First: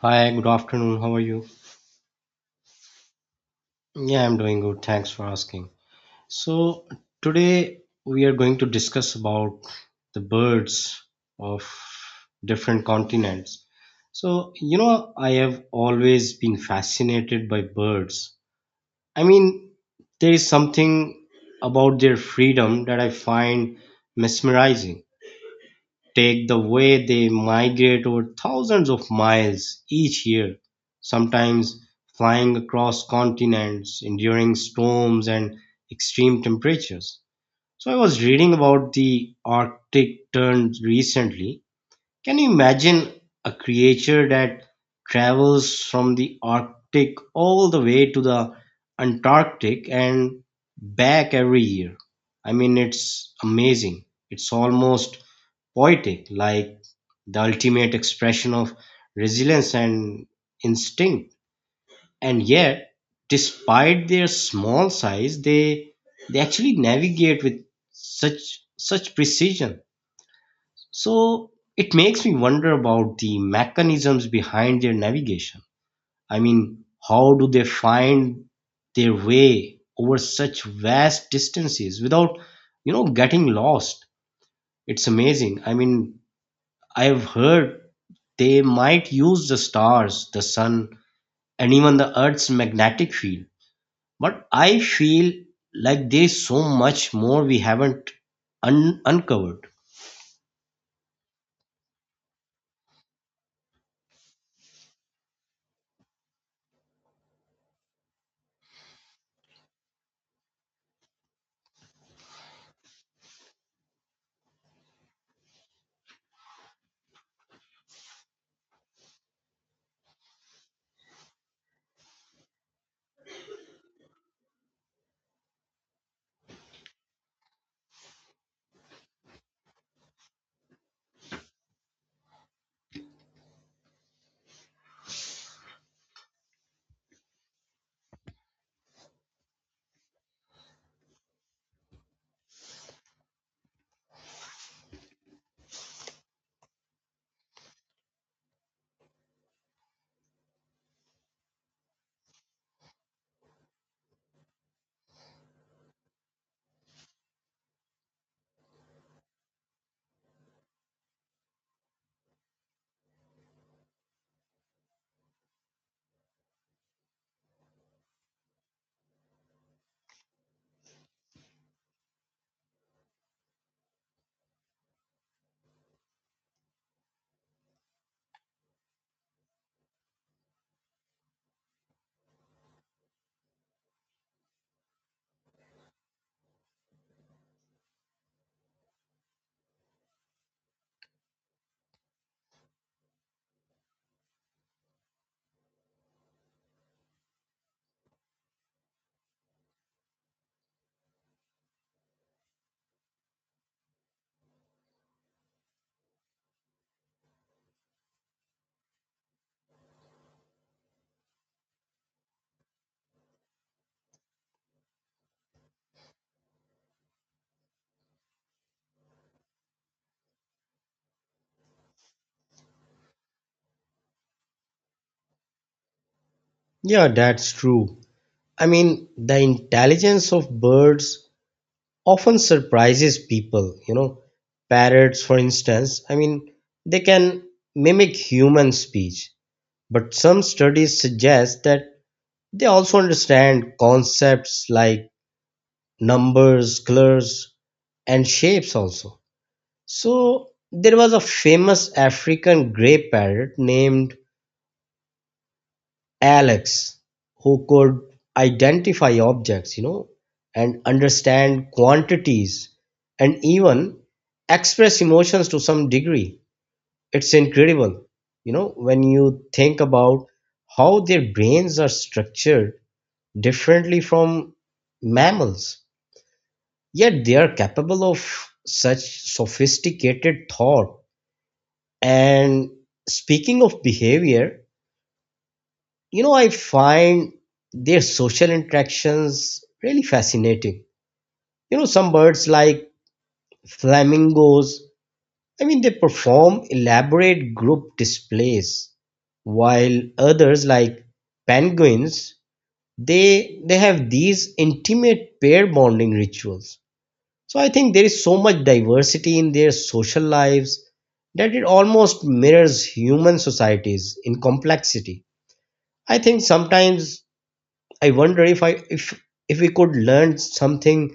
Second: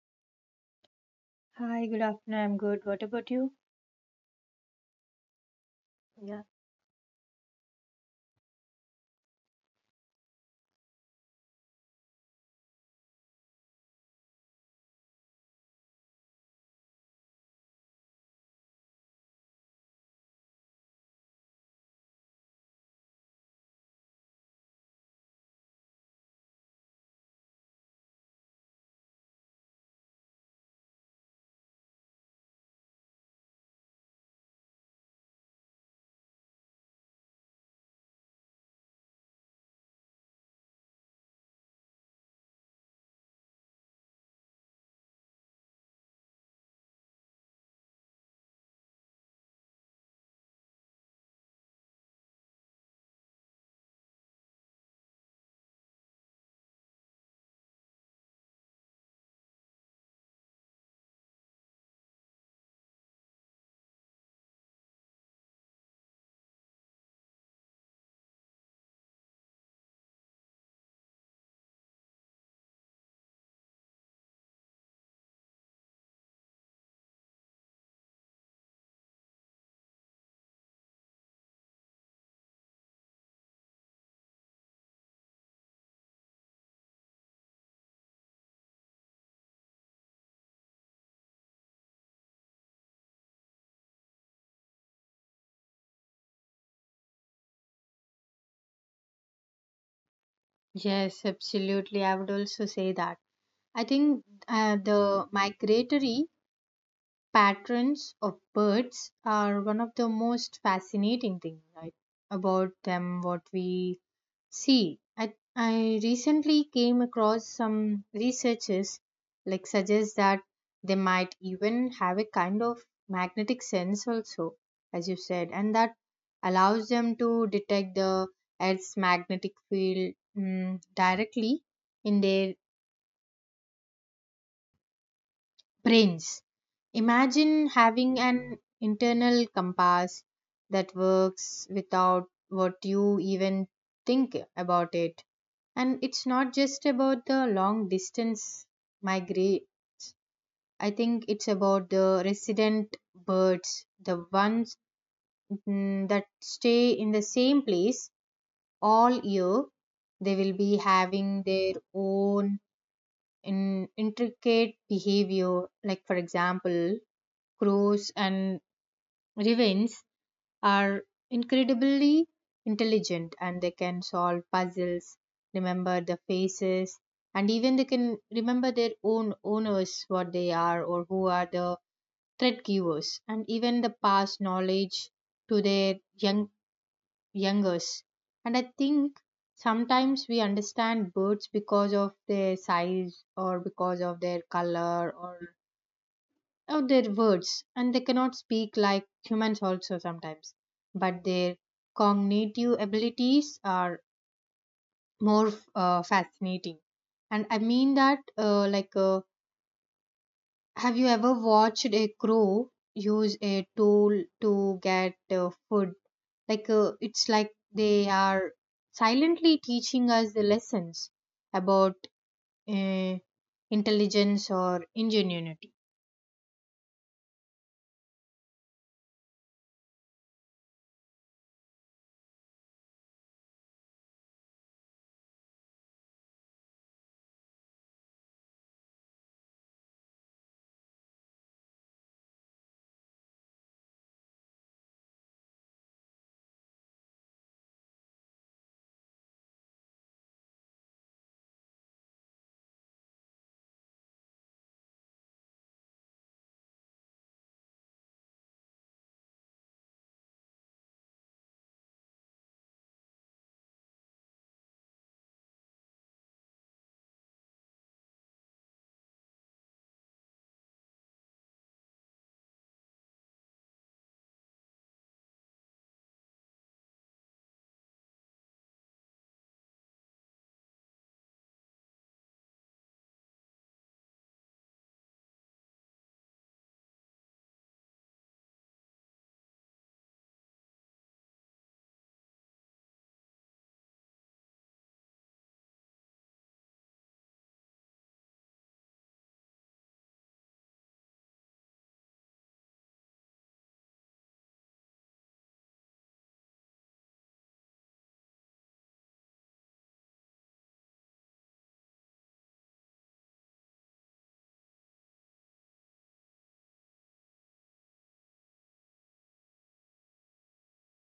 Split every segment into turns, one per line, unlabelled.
Hi, good afternoon. How are you?
Hi, good afternoon. I'm good. What about you?
Yeah, I'm doing good. Thanks for asking.
Yeah.
So, today we are going to discuss about the birds of different continents. So, I have always been fascinated by birds. I mean, there is something about their freedom that I find mesmerizing. Take the way they migrate over thousands of miles each year, sometimes flying across continents, enduring storms and extreme temperatures. So I was reading about the Arctic tern recently. Can you imagine a creature that travels from the Arctic all the way to the Antarctic and back every year? I mean, it's amazing. It's almost poetic, like the ultimate expression of resilience and instinct. And yet, despite their small size, they actually navigate with such precision. So it makes me wonder about the mechanisms behind their navigation. I mean, how do they find their way over such vast distances without getting lost? It's amazing. I mean, I've heard they might use the stars, the sun, and even the Earth's magnetic field. But I feel like there's so much more we haven't uncovered.
Yes, absolutely. I would also say that. I think the migratory patterns of birds are one of the most fascinating things, right, about them, what we See, I recently came across some researchers like suggest that they might even have a kind of magnetic sense also, as you said, and that allows them to detect the Earth's magnetic field directly in their brains. Imagine having an internal compass that works without what you even think about it, and it's not just about the long distance migrate. I think it's about the resident birds, the ones that stay in the same place all year. They will be having their own intricate behavior, like for example crows and ravens are incredibly intelligent and they can solve puzzles, remember the faces, and even they can remember their own owners, what they are or who are the threat givers, and even the past knowledge to their young youngers. And I think sometimes we understand birds because of their size or because of their color or of their words, and they cannot speak like humans also sometimes, but their cognitive abilities are more fascinating, and I mean that have you ever watched a crow use a tool to get food, like it's like they are silently teaching us the lessons about uh, intelligence or ingenuity.
Yeah, that's true. I mean, the intelligence of birds often surprises people. Parrots, for instance, I mean, they can mimic human speech, but some studies suggest that they also understand concepts like numbers, colors, and shapes also. So there was a famous African grey parrot named Alex who could identify objects, and understand quantities and even express emotions to some degree. It's incredible, when you think about how their brains are structured differently from mammals. Yet they are capable of such sophisticated thought. And speaking of behavior, I find their social interactions really fascinating. Some birds like flamingos, I mean, they perform elaborate group displays, while others like penguins, they have these intimate pair bonding rituals. So I think there is so much diversity in their social lives that it almost mirrors human societies in complexity. I think sometimes I wonder if I if we could learn something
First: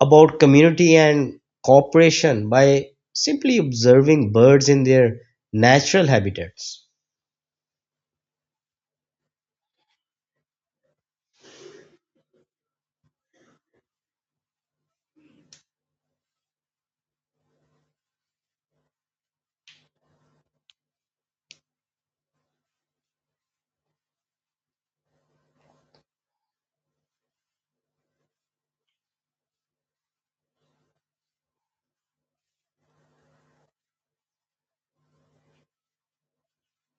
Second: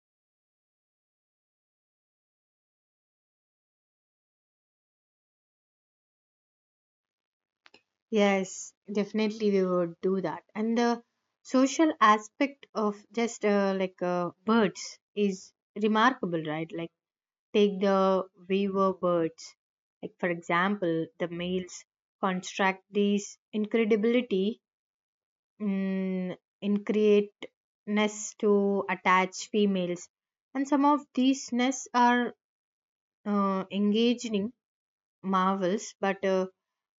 about community and cooperation by simply observing birds in their natural habitats.
Yes, definitely we would do that. And the social aspect of just birds is remarkable, right? Like take the weaver birds. Like for example, the males construct these incredibility mm, in create nests to attach females, and some of these nests are engaging marvels, but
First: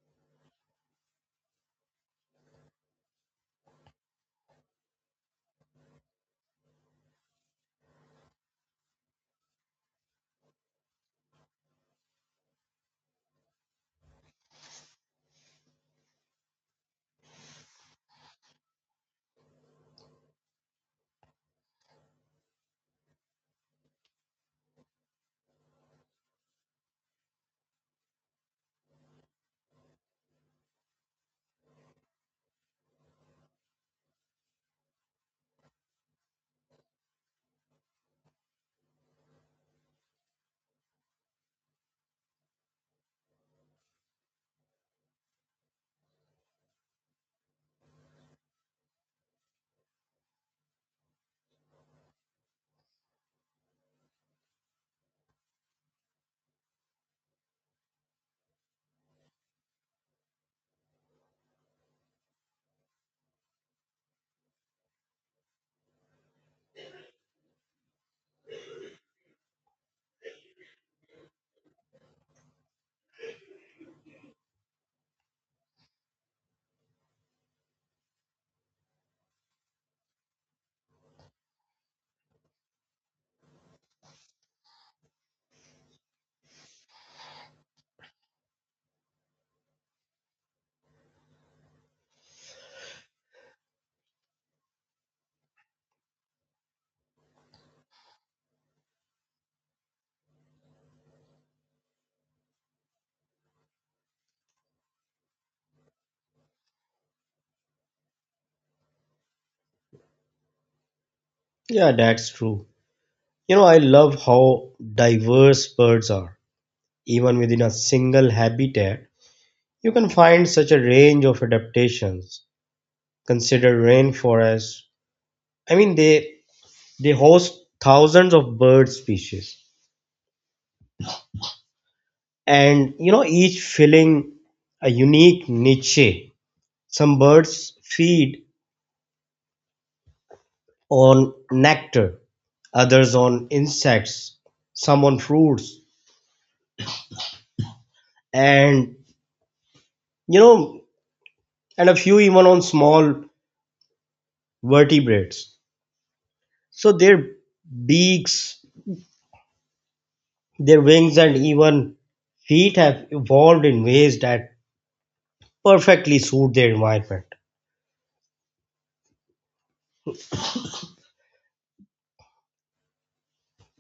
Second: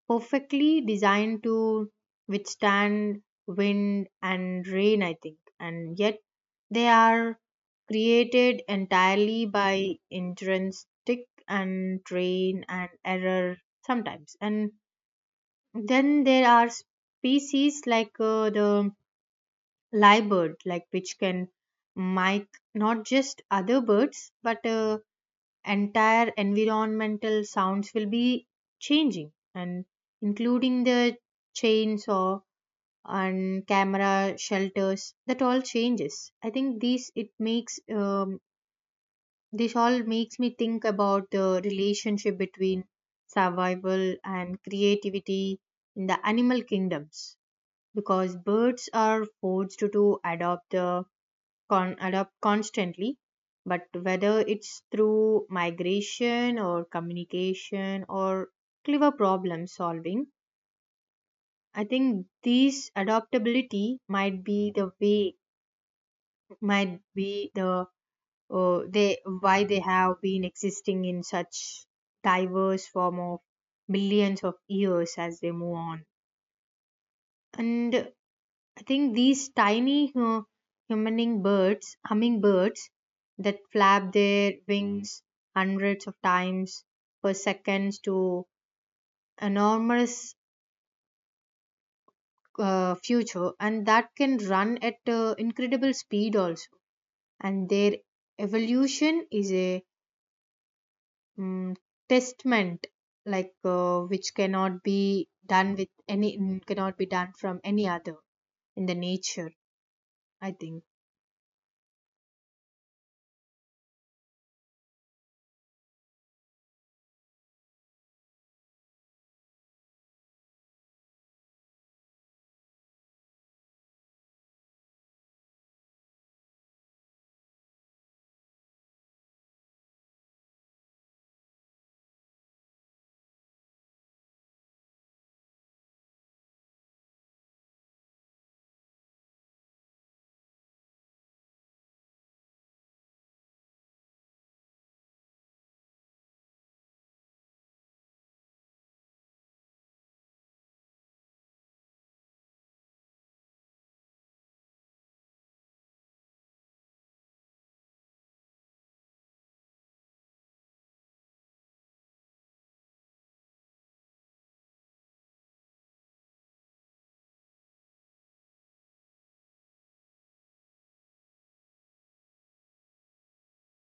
perfectly designed to withstand wind and rain, I think, and yet they are created entirely by intrinsic and train and error sometimes. And then there are species like the lyrebird, like which can mimic not just other birds but entire environmental sounds will be changing and including the chainsaw and camera shelters that all changes. I think these, it makes this all makes me think about the relationship between survival and creativity in the animal kingdoms, because birds are forced to adopt the adapt constantly, but whether it's through migration or communication or clever problem solving, I think these adaptability might be the way, might be the they why they have been existing in such diverse form of millions of years as they move on. And I think these tiny hummingbirds that flap their wings hundreds of times per second to enormous future and that can run at incredible speed also, and their evolution is a um, testament, like which cannot be done with any, cannot be done from any other in the nature, I think.
Yeah, that's true. I love how diverse birds are. Even within a single habitat, you can find such a range of adaptations considered rainforests. I mean, they host thousands of bird species, and each filling a unique niche. Some birds feed on nectar, others on insects, some on fruits, and you know, and a few even on small vertebrates. So their beaks, their wings, and even feet have evolved in ways that perfectly suit their environment.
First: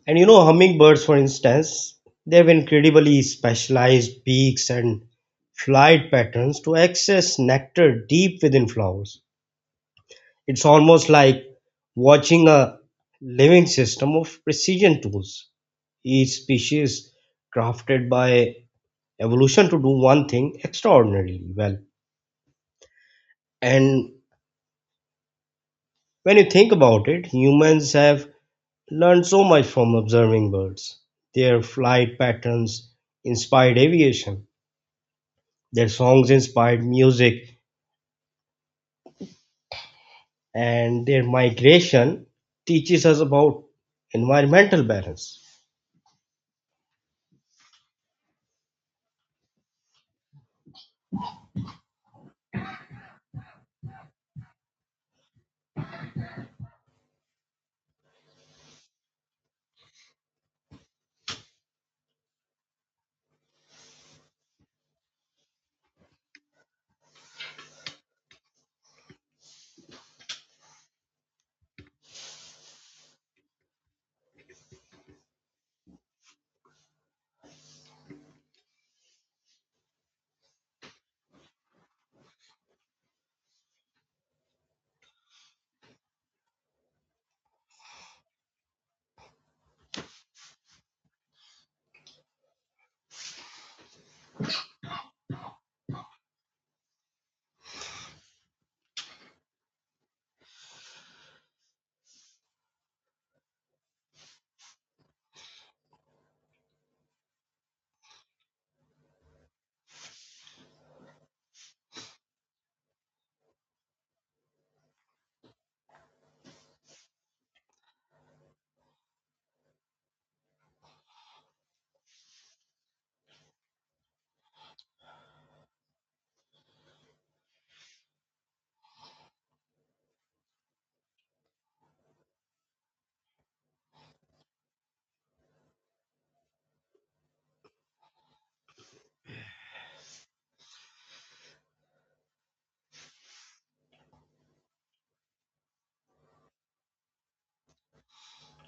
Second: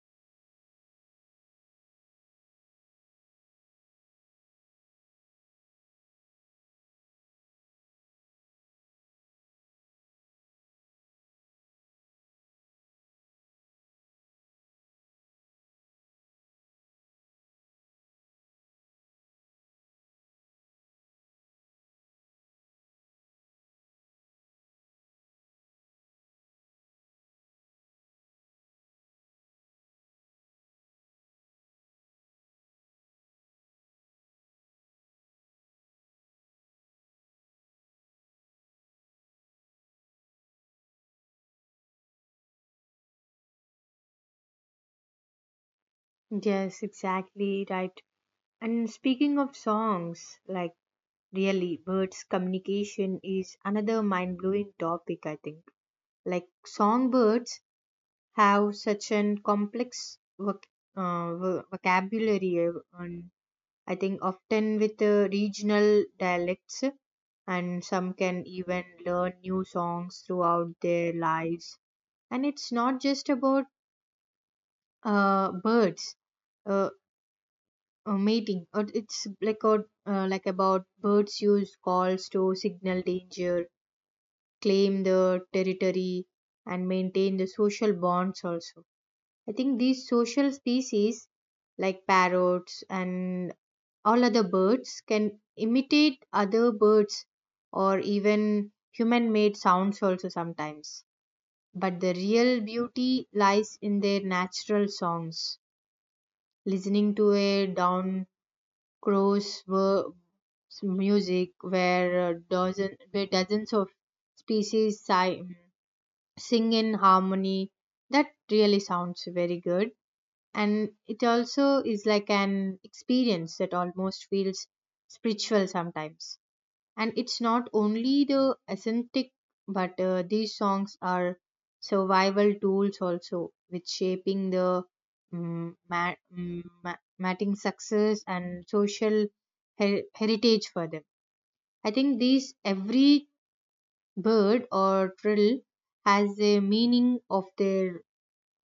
And hummingbirds, for instance, they have incredibly specialized beaks and flight patterns to access nectar deep within flowers. It's almost like watching a living system of precision tools, each species crafted by evolution to do one thing extraordinarily well. And when you think about it, humans have learned so much from observing birds. Their flight patterns inspired aviation. Their songs inspired music, and their migration teaches us about environmental balance.
Yes, exactly, right. And speaking of songs, like really, birds' communication is another mind blowing topic, I think. Like, songbirds have such an complex vocabulary, and I think often with regional dialects, and some can even learn new songs throughout their lives. And it's not just about birds. Uh, a mating or it's like a, about birds use calls to signal danger, claim the territory, and maintain the social bonds also. I think these social species like parrots and all other birds can imitate other birds or even human made sounds also sometimes, but the real beauty lies in their natural songs. Listening to a down crows were music, where dozens of species sing in harmony that really sounds very good. And it also is like an experience that almost feels spiritual sometimes, and it's not only the aesthetic, but these songs are survival tools also, which shaping the matting success and social heritage for them. I think these every bird or trill has a meaning of their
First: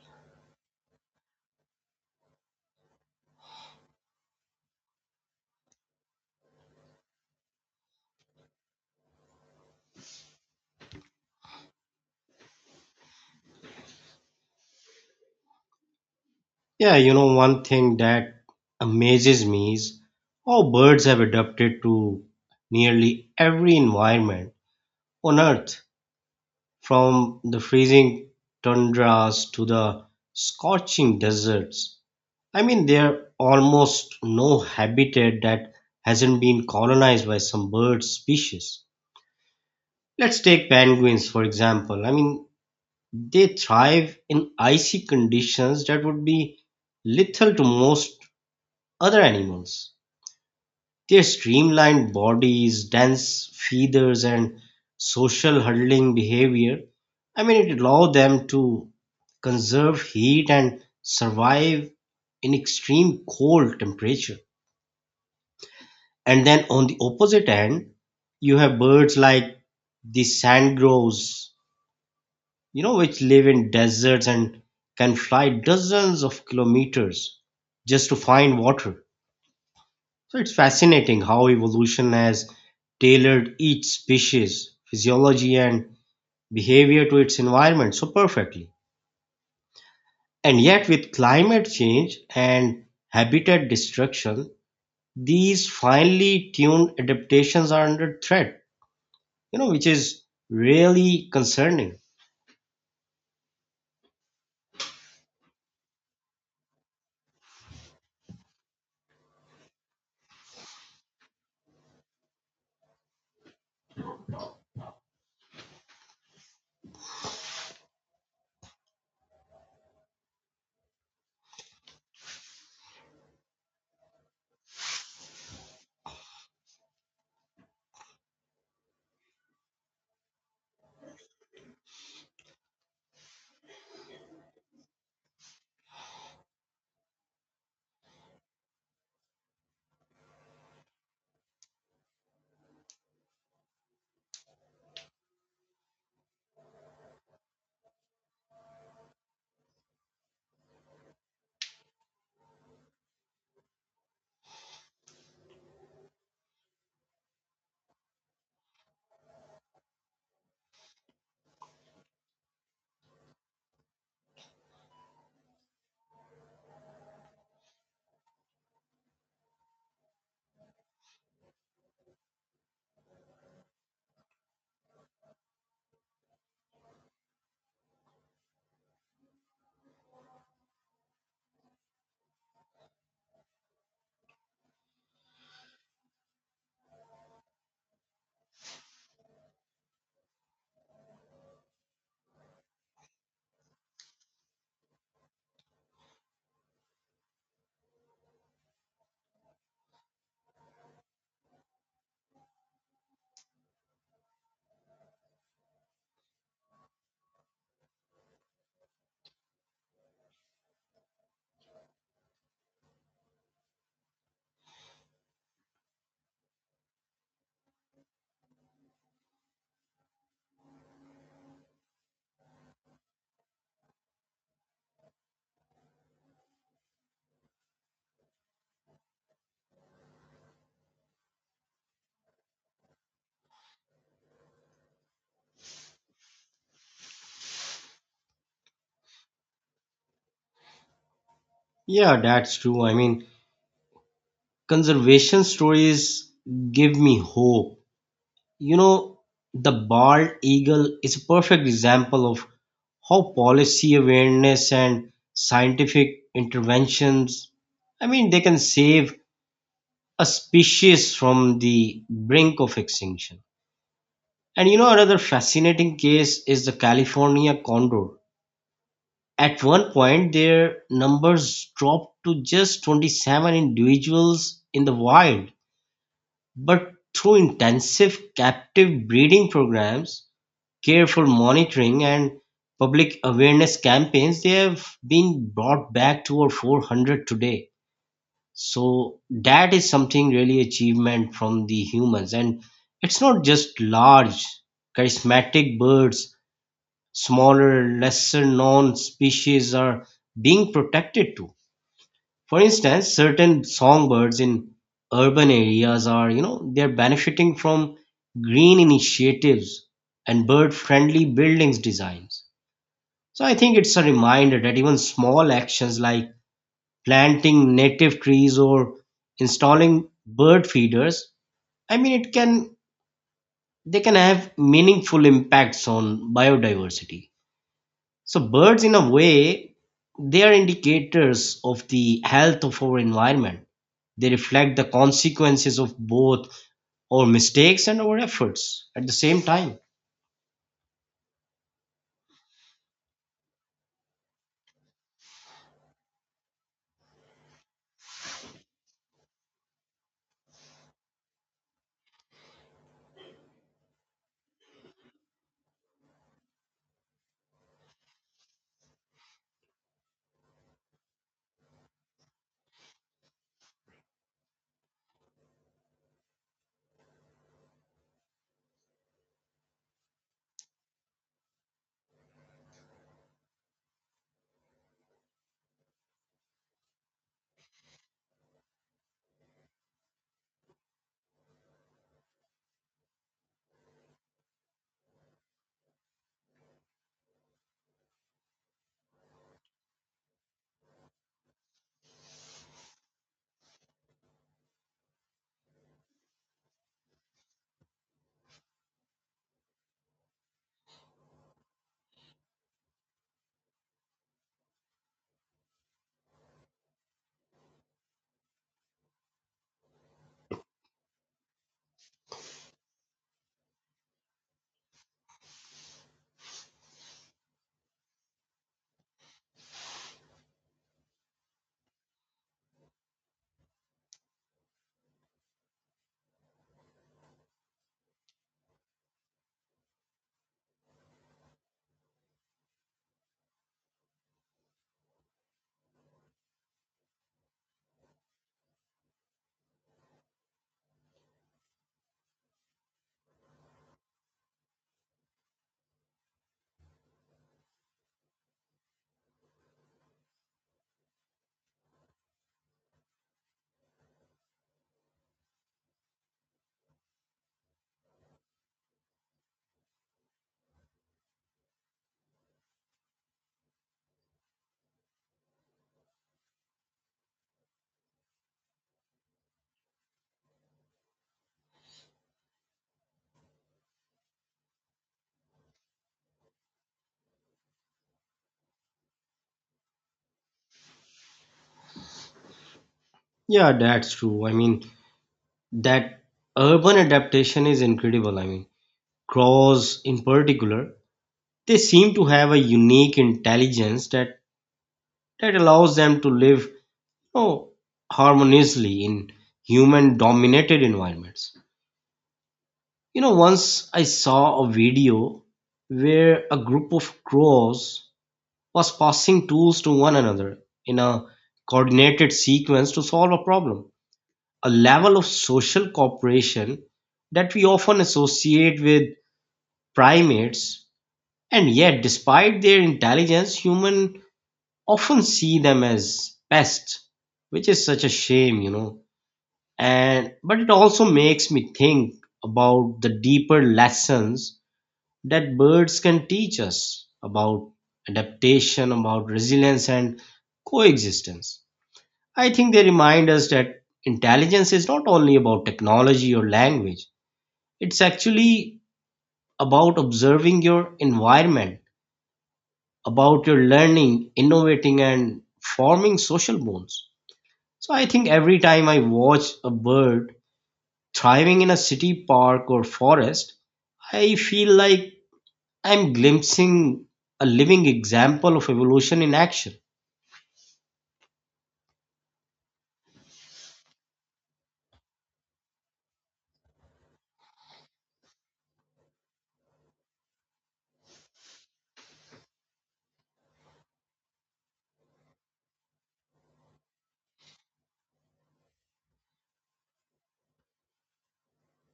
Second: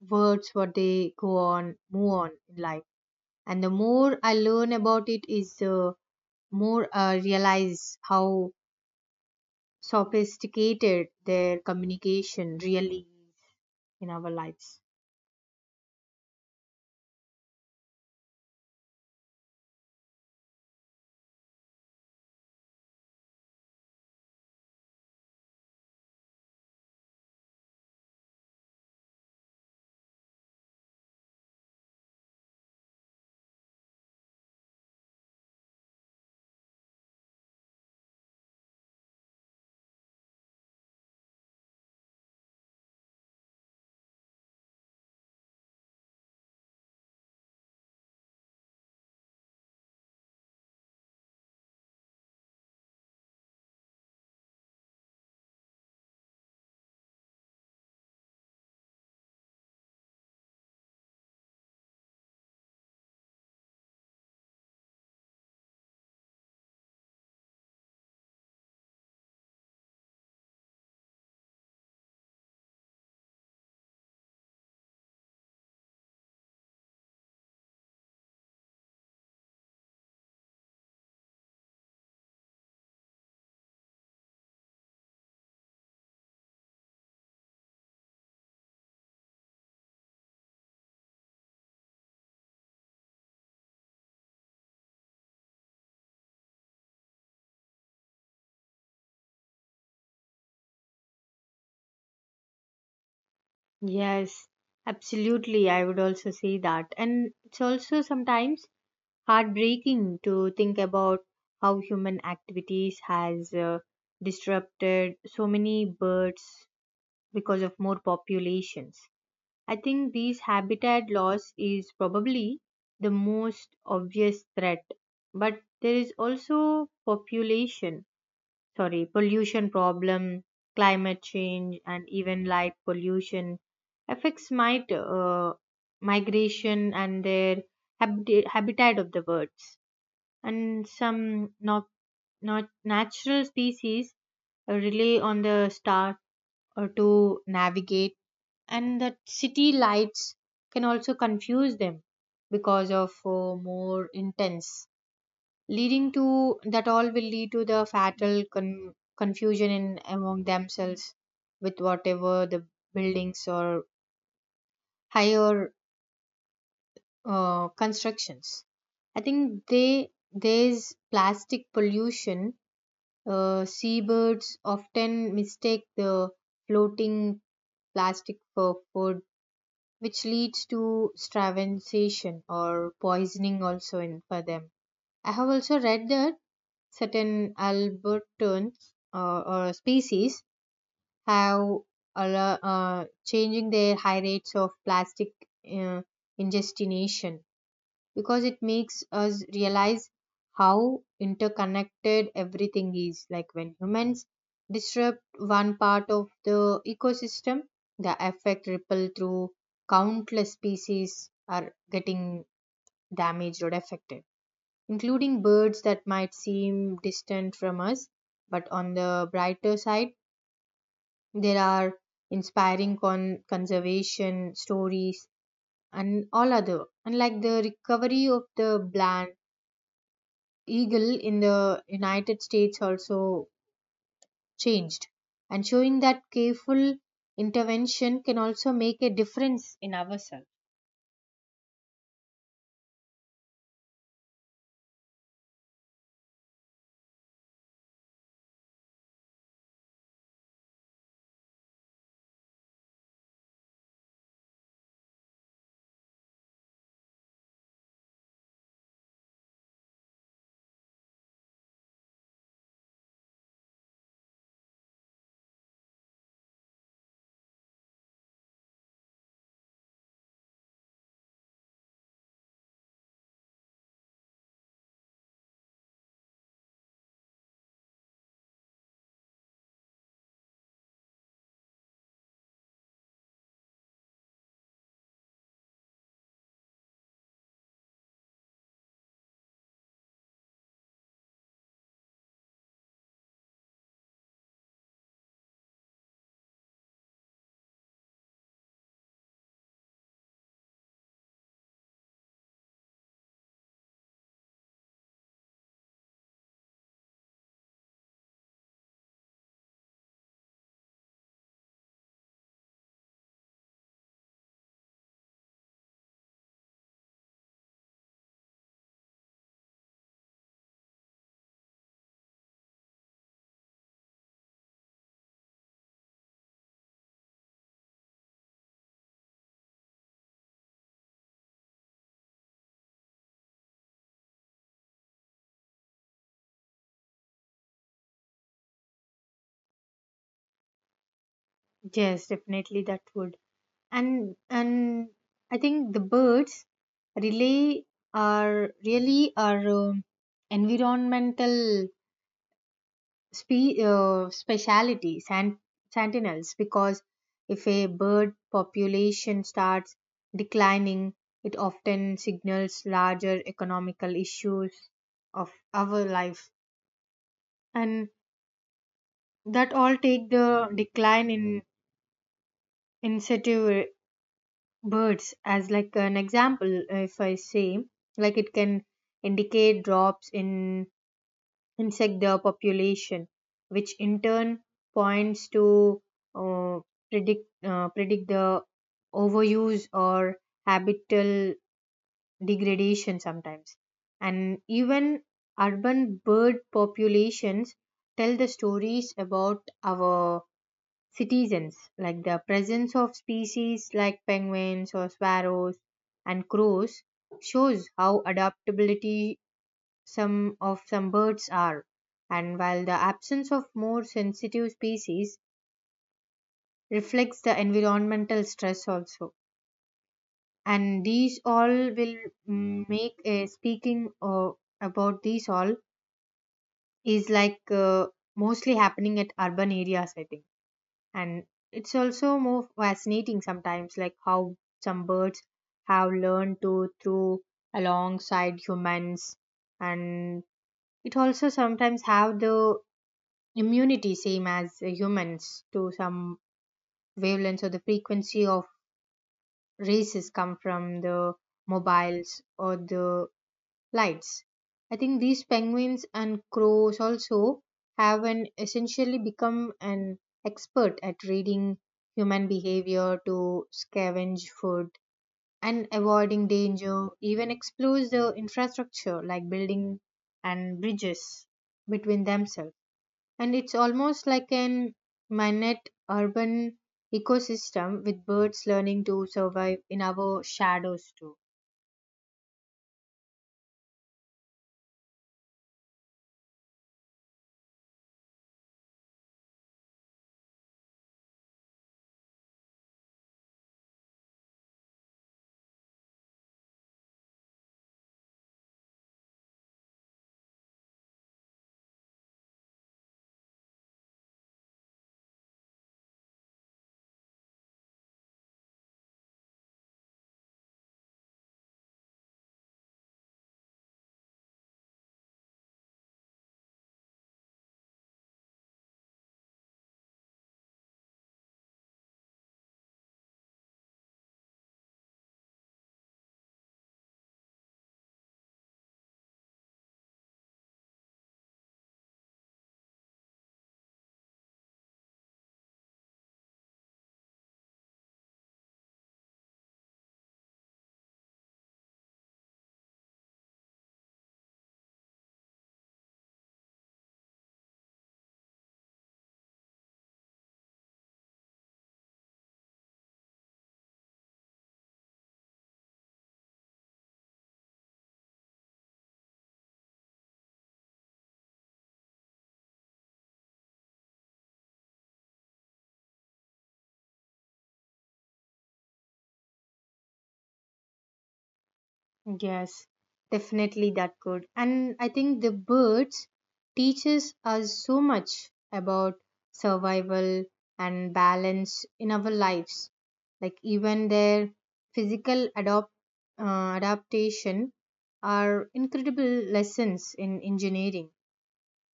words what they go on move on in life. And the more I learn about it is, more I realize how sophisticated their communication really is in our lives.
Yeah, one thing that amazes me is how birds have adapted to nearly every environment on Earth, from the freezing tundras to the scorching deserts. I mean, there almost no habitat that hasn't been colonized by some bird species. Let's take penguins, for example. I mean, they thrive in icy conditions that would be lethal to most other animals. Their streamlined bodies, dense feathers, and social huddling behavior, I mean, it allow them to conserve heat and survive in extreme cold temperature. And then on the opposite end, you have birds like the sandgrouse, which live in deserts and can fly dozens of kilometers just to find water. So it's fascinating how evolution has tailored each species' physiology and behavior to its environment so perfectly. And yet, with climate change and habitat destruction, these finely tuned adaptations are under threat, which is really concerning.
Yes, absolutely. I would also say that. And it's also sometimes heartbreaking to think about how human activities has disrupted so many birds because of more populations. I think these habitat loss is probably the most obvious threat, but there is also population, sorry, pollution problem, climate change and even light pollution affects might migration and their habitat of the birds. And some, not not natural species rely on the star or to navigate, and the city lights can also confuse them because of more intense, leading to that all will lead to the fatal confusion in among themselves with whatever the buildings or higher constructions. I think they, there's plastic pollution. Seabirds often mistake the floating plastic for food, which leads to starvation or poisoning also in for them. I have also read that certain albertine or species have changing their high rates of plastic uh, ingestion, because it makes us realize how interconnected everything is, like when humans disrupt one part of the ecosystem, the effect ripple through countless species are getting damaged or affected, including birds that might seem distant from us. But on the brighter side, there are inspiring conservation stories and all other, and like the recovery of the bland eagle in the United States also changed, and showing that careful intervention can also make a difference in ourselves.
Yeah, that's true. I mean, conservation stories give me hope. You know, the bald eagle is a perfect example of how policy awareness and scientific interventions, I mean, they can save a species from the brink of extinction. And another fascinating case is the California condor. At one point, their numbers dropped to just 27 individuals in the wild. But through intensive captive breeding programs, careful monitoring and public awareness campaigns, they have been brought back to over 400 today. So that is something really achievement from the humans. And it's not just large, charismatic birds, smaller, lesser known species are being protected too. For instance, certain songbirds in urban areas are, they're benefiting from green initiatives and bird-friendly buildings designs. So I think it's a reminder that even small actions like planting native trees or installing bird feeders, I mean, it can they can have meaningful impacts on biodiversity. So birds in a way, they are indicators of the health of our environment. They reflect the consequences of both our mistakes and our efforts at the same time.
Yes, definitely that would. And I think the birds relay are really are environmental speciality sentinels, because if a bird population starts declining, it often signals larger economical issues of our life. And that all take the decline in incentive birds as like an example, if I say, like it can indicate drops in insect their population, which in turn points to uh, predict the overuse or habital degradation sometimes. And even urban bird populations tell the stories about our citizens, like the presence of species like penguins or sparrows and crows shows how adaptability some of some birds are, and while the absence of more sensitive species reflects the environmental stress also, and these all will make a speaking about these all is like mostly happening at urban areas, I think. And it's also more fascinating sometimes, like how some birds have learned to through alongside humans, and it also sometimes have the immunity same as humans to some wavelengths or the frequency of races come from the mobiles or the lights. I think these penguins and crows also have an essentially become an expert at reading human behavior to scavenge food and avoiding danger, even explores the infrastructure like building and bridges between themselves. And it's almost like an minute urban ecosystem with birds learning to survive in our shadows too.
Yeah, that's true. I mean, that urban adaptation is incredible. I mean, crows in particular, they seem to have a unique intelligence that allows them to live, know, harmoniously in human dominated environments. Once I saw a video where a group of crows was passing tools to one another in a coordinated sequence to solve a problem, a level of social cooperation that we often associate with primates. And yet, despite their intelligence, humans often see them as pests, which is such a shame. And but it also makes me think about the deeper lessons that birds can teach us about adaptation, about resilience and coexistence. I think they remind us that intelligence is not only about technology or language, it's actually about observing your environment, about your learning, innovating, and forming social bonds. So I think every time I watch a bird thriving in a city park or forest, I feel like I'm glimpsing a living example of evolution in action.
Yes, definitely that could. And I think the birds teaches us so much about survival and balance in our lives. Like even their physical adopt uh, adaptation are incredible lessons in engineering.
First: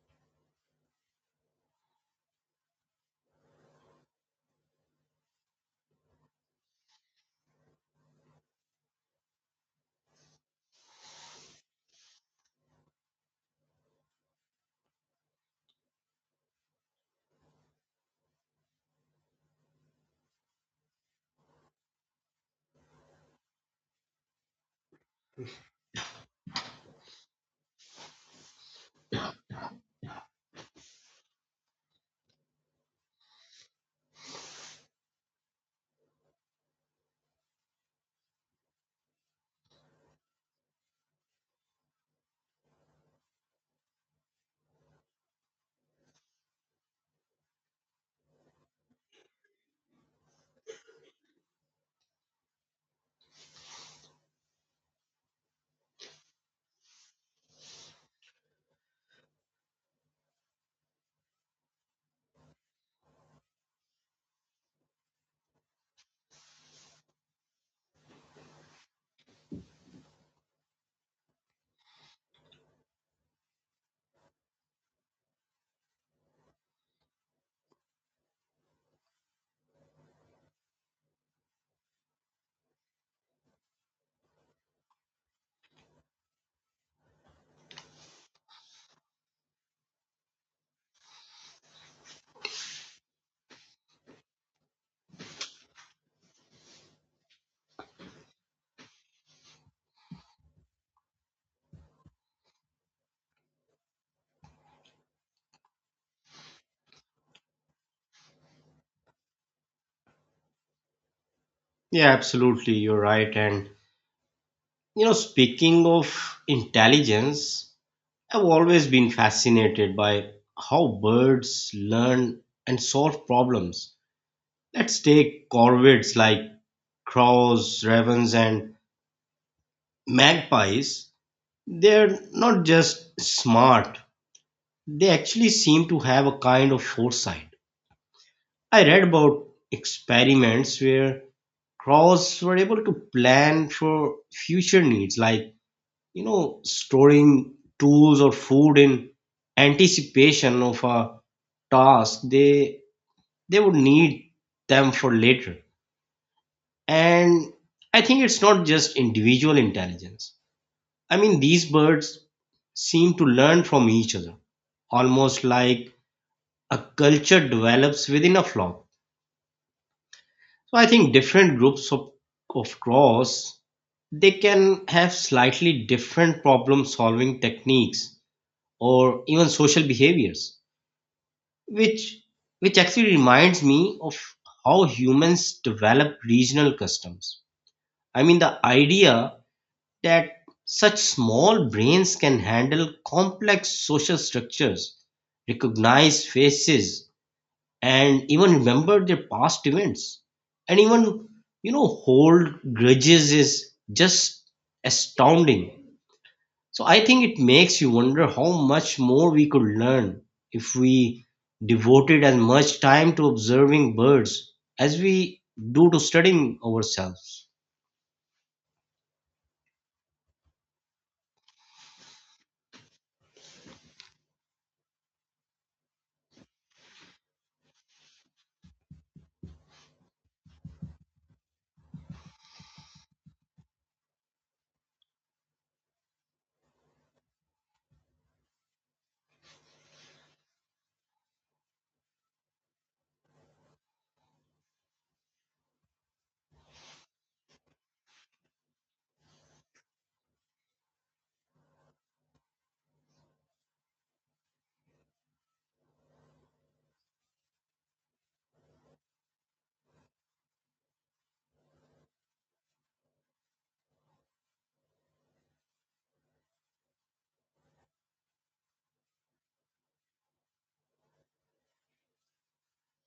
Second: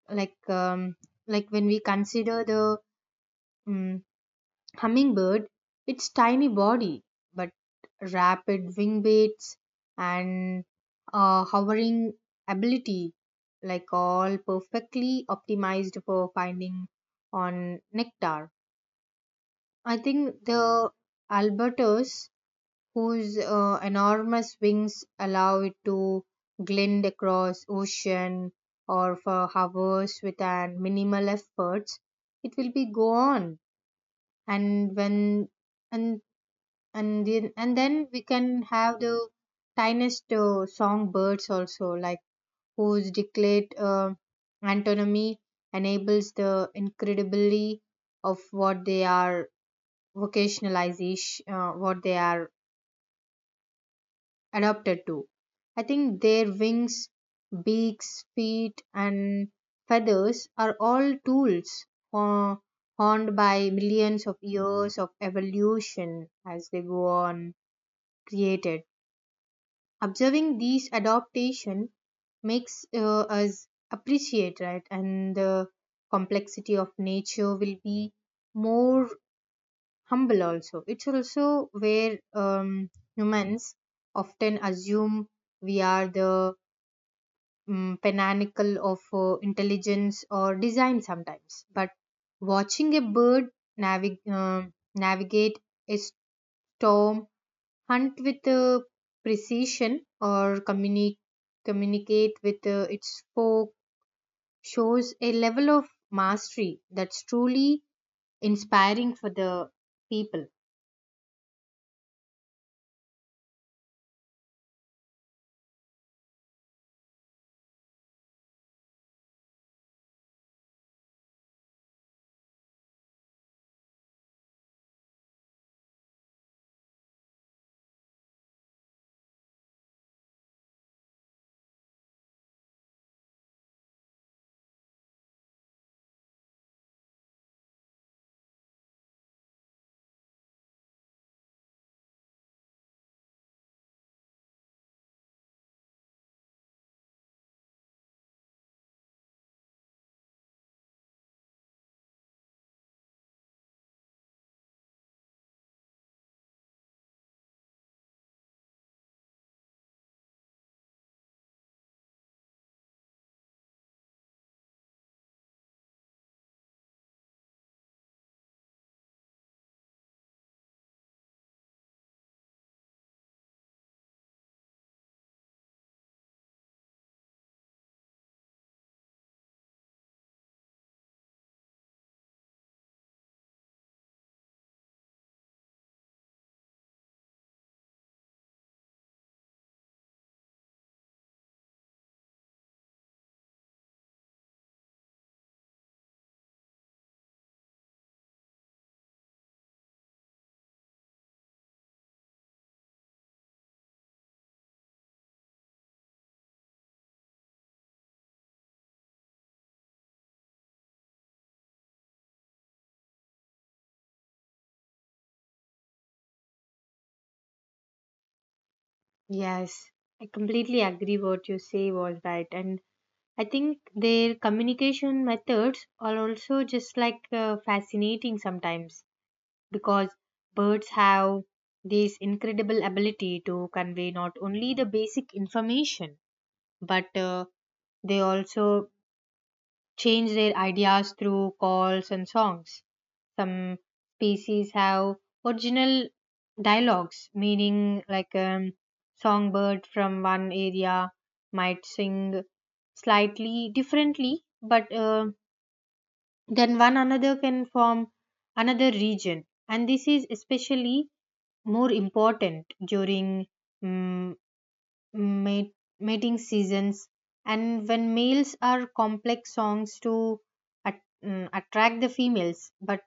Like um, like when we consider the mm, Hummingbird, its tiny body but rapid wing beats and hovering ability, like all perfectly optimized for finding on nectar. I think the albatros, whose enormous wings allow it to glide across ocean or for hours with an minimal efforts, it will be go on and when and and then we can have the tiniest songbirds also, like whose declared antonomy enables the incredibly of what they are vocationalization, what they are adapted to. I think their wings, beaks, feet and feathers are all tools uh, honed by millions of years of evolution as they go on created. Observing these adaptation makes us appreciate, right, and the complexity of nature will be more humble also. It's also where humans often assume we are the pinnacle of intelligence or design sometimes, but watching a bird navig- uh, navigate a storm, hunt with precision or communicate with its folk shows a level of mastery that's truly inspiring for the people.
Yeah, absolutely. You're right. And speaking of intelligence, I've always been fascinated by how birds learn and solve problems. Let's take corvids like crows, ravens, and magpies. They're not just smart, they actually seem to have a kind of foresight. I read about experiments where crops were able to plan for future needs, like storing tools or food in anticipation of a task they would need them for later. And I think it's not just individual intelligence. I mean, these birds seem to learn from each other, almost like a culture develops within a flock. So I think different groups of crows, they can have slightly different problem solving techniques or even social behaviors, which actually reminds me of how humans develop regional customs. I mean, the idea that such small brains can handle complex social structures, recognize faces, and even remember their past events, and even hold grudges, is just astounding. So I think it makes you wonder how much more we could learn if we devoted as much time to observing birds as we do to studying ourselves.
Yes, I completely agree what you say was right. And I think their communication methods are also just like fascinating sometimes, because birds have this incredible ability to convey not only the basic information, but they also change their ideas through calls and songs. Some species have original dialogues, meaning like a songbird from one area might sing slightly differently, but then one another can form another region. And this is especially more important during mm mate, mating seasons and when males are complex songs to at, attract the females, but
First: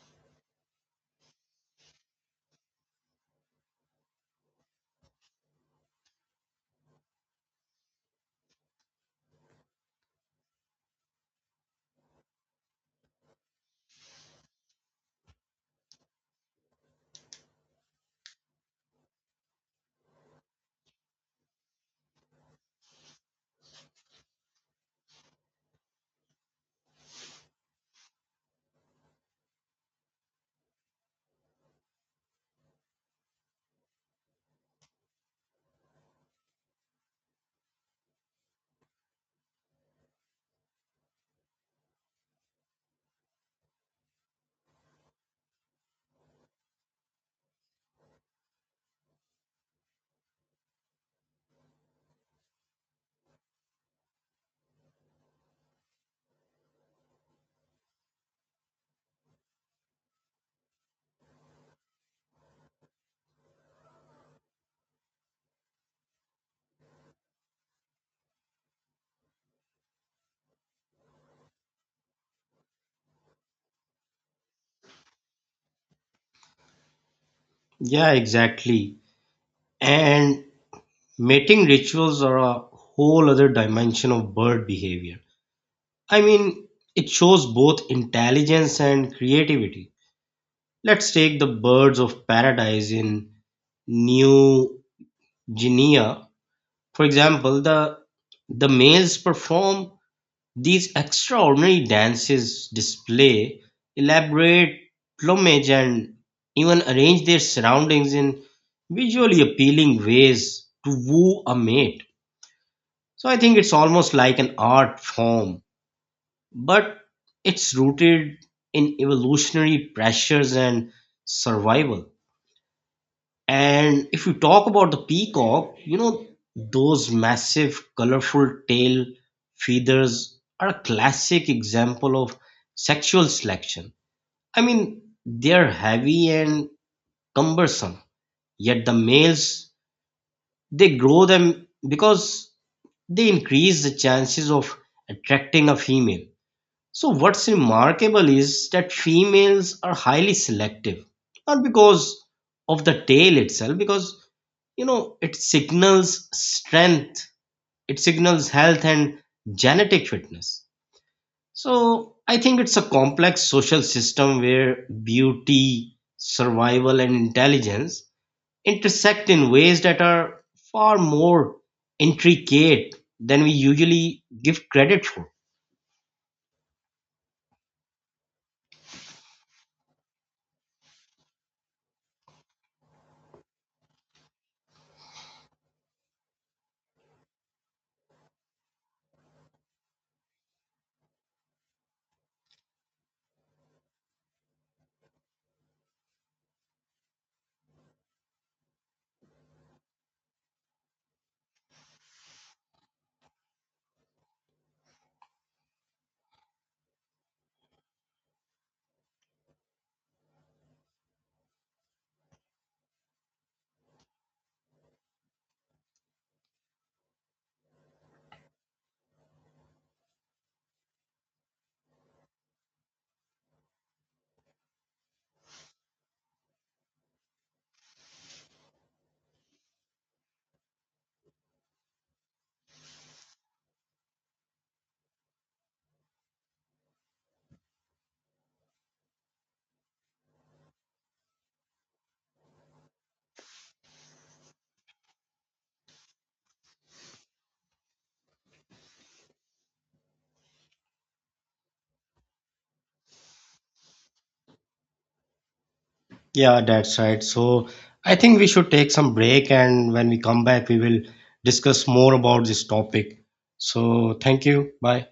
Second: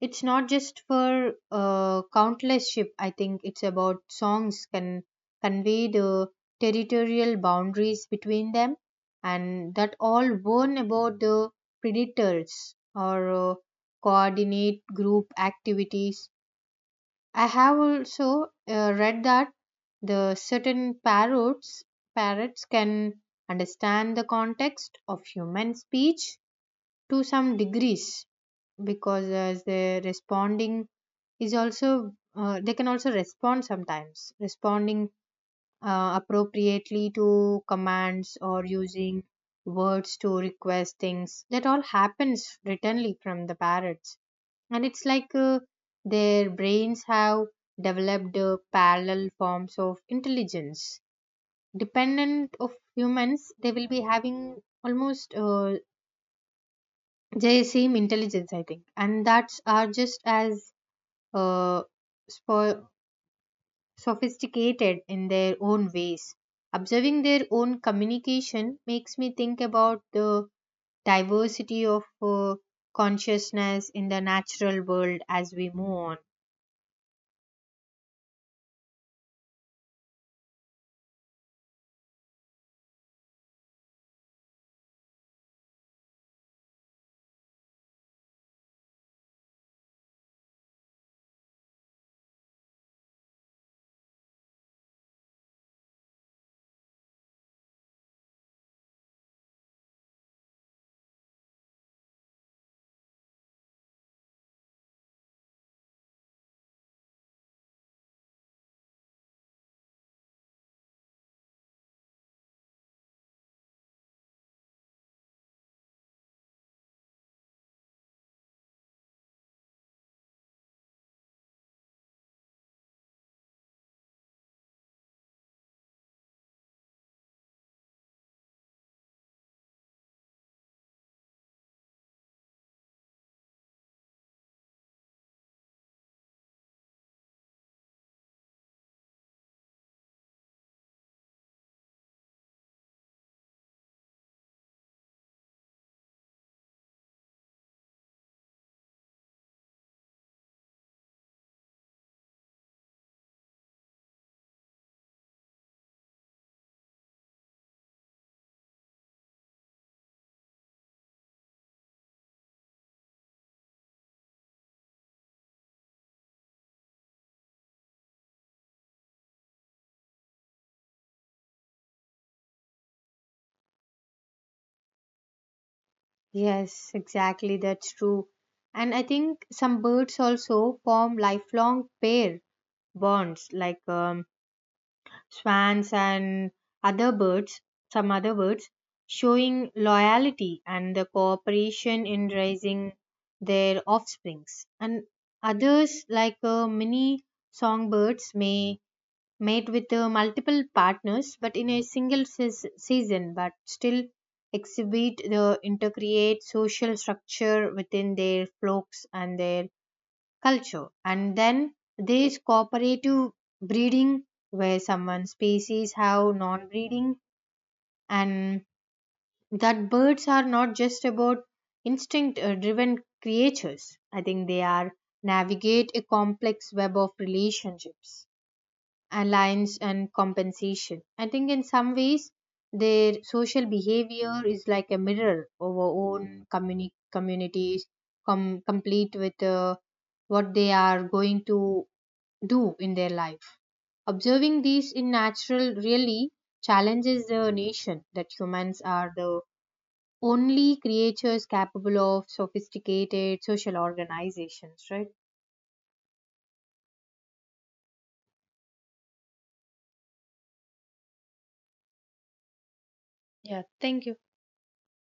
it's not just for countless ship. I think it's about songs can convey the territorial boundaries between them, and that all warn about the predators or coordinate group activities. I have also read that the certain parrots can understand the context of human speech to some degrees, because as they responding is also, they can also respond sometimes responding appropriately to commands or using words to request things that all happens writtenly from the parrots. And it's like their brains have developed parallel forms of intelligence dependent of humans. They will be having almost the same intelligence, I think, and that's are just as uh, spo- sophisticated in their own ways. Observing their own communication makes me think about the diversity of consciousness in the natural world as we move on.
Yeah, exactly. And mating rituals are a whole other dimension of bird behavior. I mean, it shows both intelligence and creativity. Let's take the birds of paradise in New Guinea. For example, the males perform these extraordinary dances, display elaborate plumage, and even arrange their surroundings in visually appealing ways to woo a mate. So I think it's almost like an art form, but it's rooted in evolutionary pressures and survival. And if you talk about the peacock, those massive, colorful tail feathers are a classic example of sexual selection. I mean, they're heavy and cumbersome, yet the males, they grow them because they increase the chances of attracting a female. So, what's remarkable is that females are highly selective, not because of the tail itself, because it signals strength, it signals health and genetic fitness. So I think it's a complex social system where beauty, survival, and intelligence intersect in ways that are far more intricate than we usually give credit for.
Yes, exactly. That's true. And I think some birds also form lifelong pair bonds, like swans and other birds, some other birds, showing loyalty and the cooperation in raising their offsprings. And others, like many songbirds, may made with multiple partners but in a single season, but still exhibit the intercreate social structure within their flocks and their culture. And then there is cooperative breeding where someone species have non-breeding, and that birds are not just about instinct driven creatures. I think they are navigate a complex web of relationships, alliance and compensation. I think in some ways their social behavior is like a mirror of our own communities, complete with what they are going to do in their life. Observing these in natural really challenges the nation that humans are the only creatures capable of sophisticated social organizations, right?
Yeah, that's right. So I think we should take some break, and when we come back, we will discuss more about this topic.
Yeah, thank
So
you.
thank you. Bye.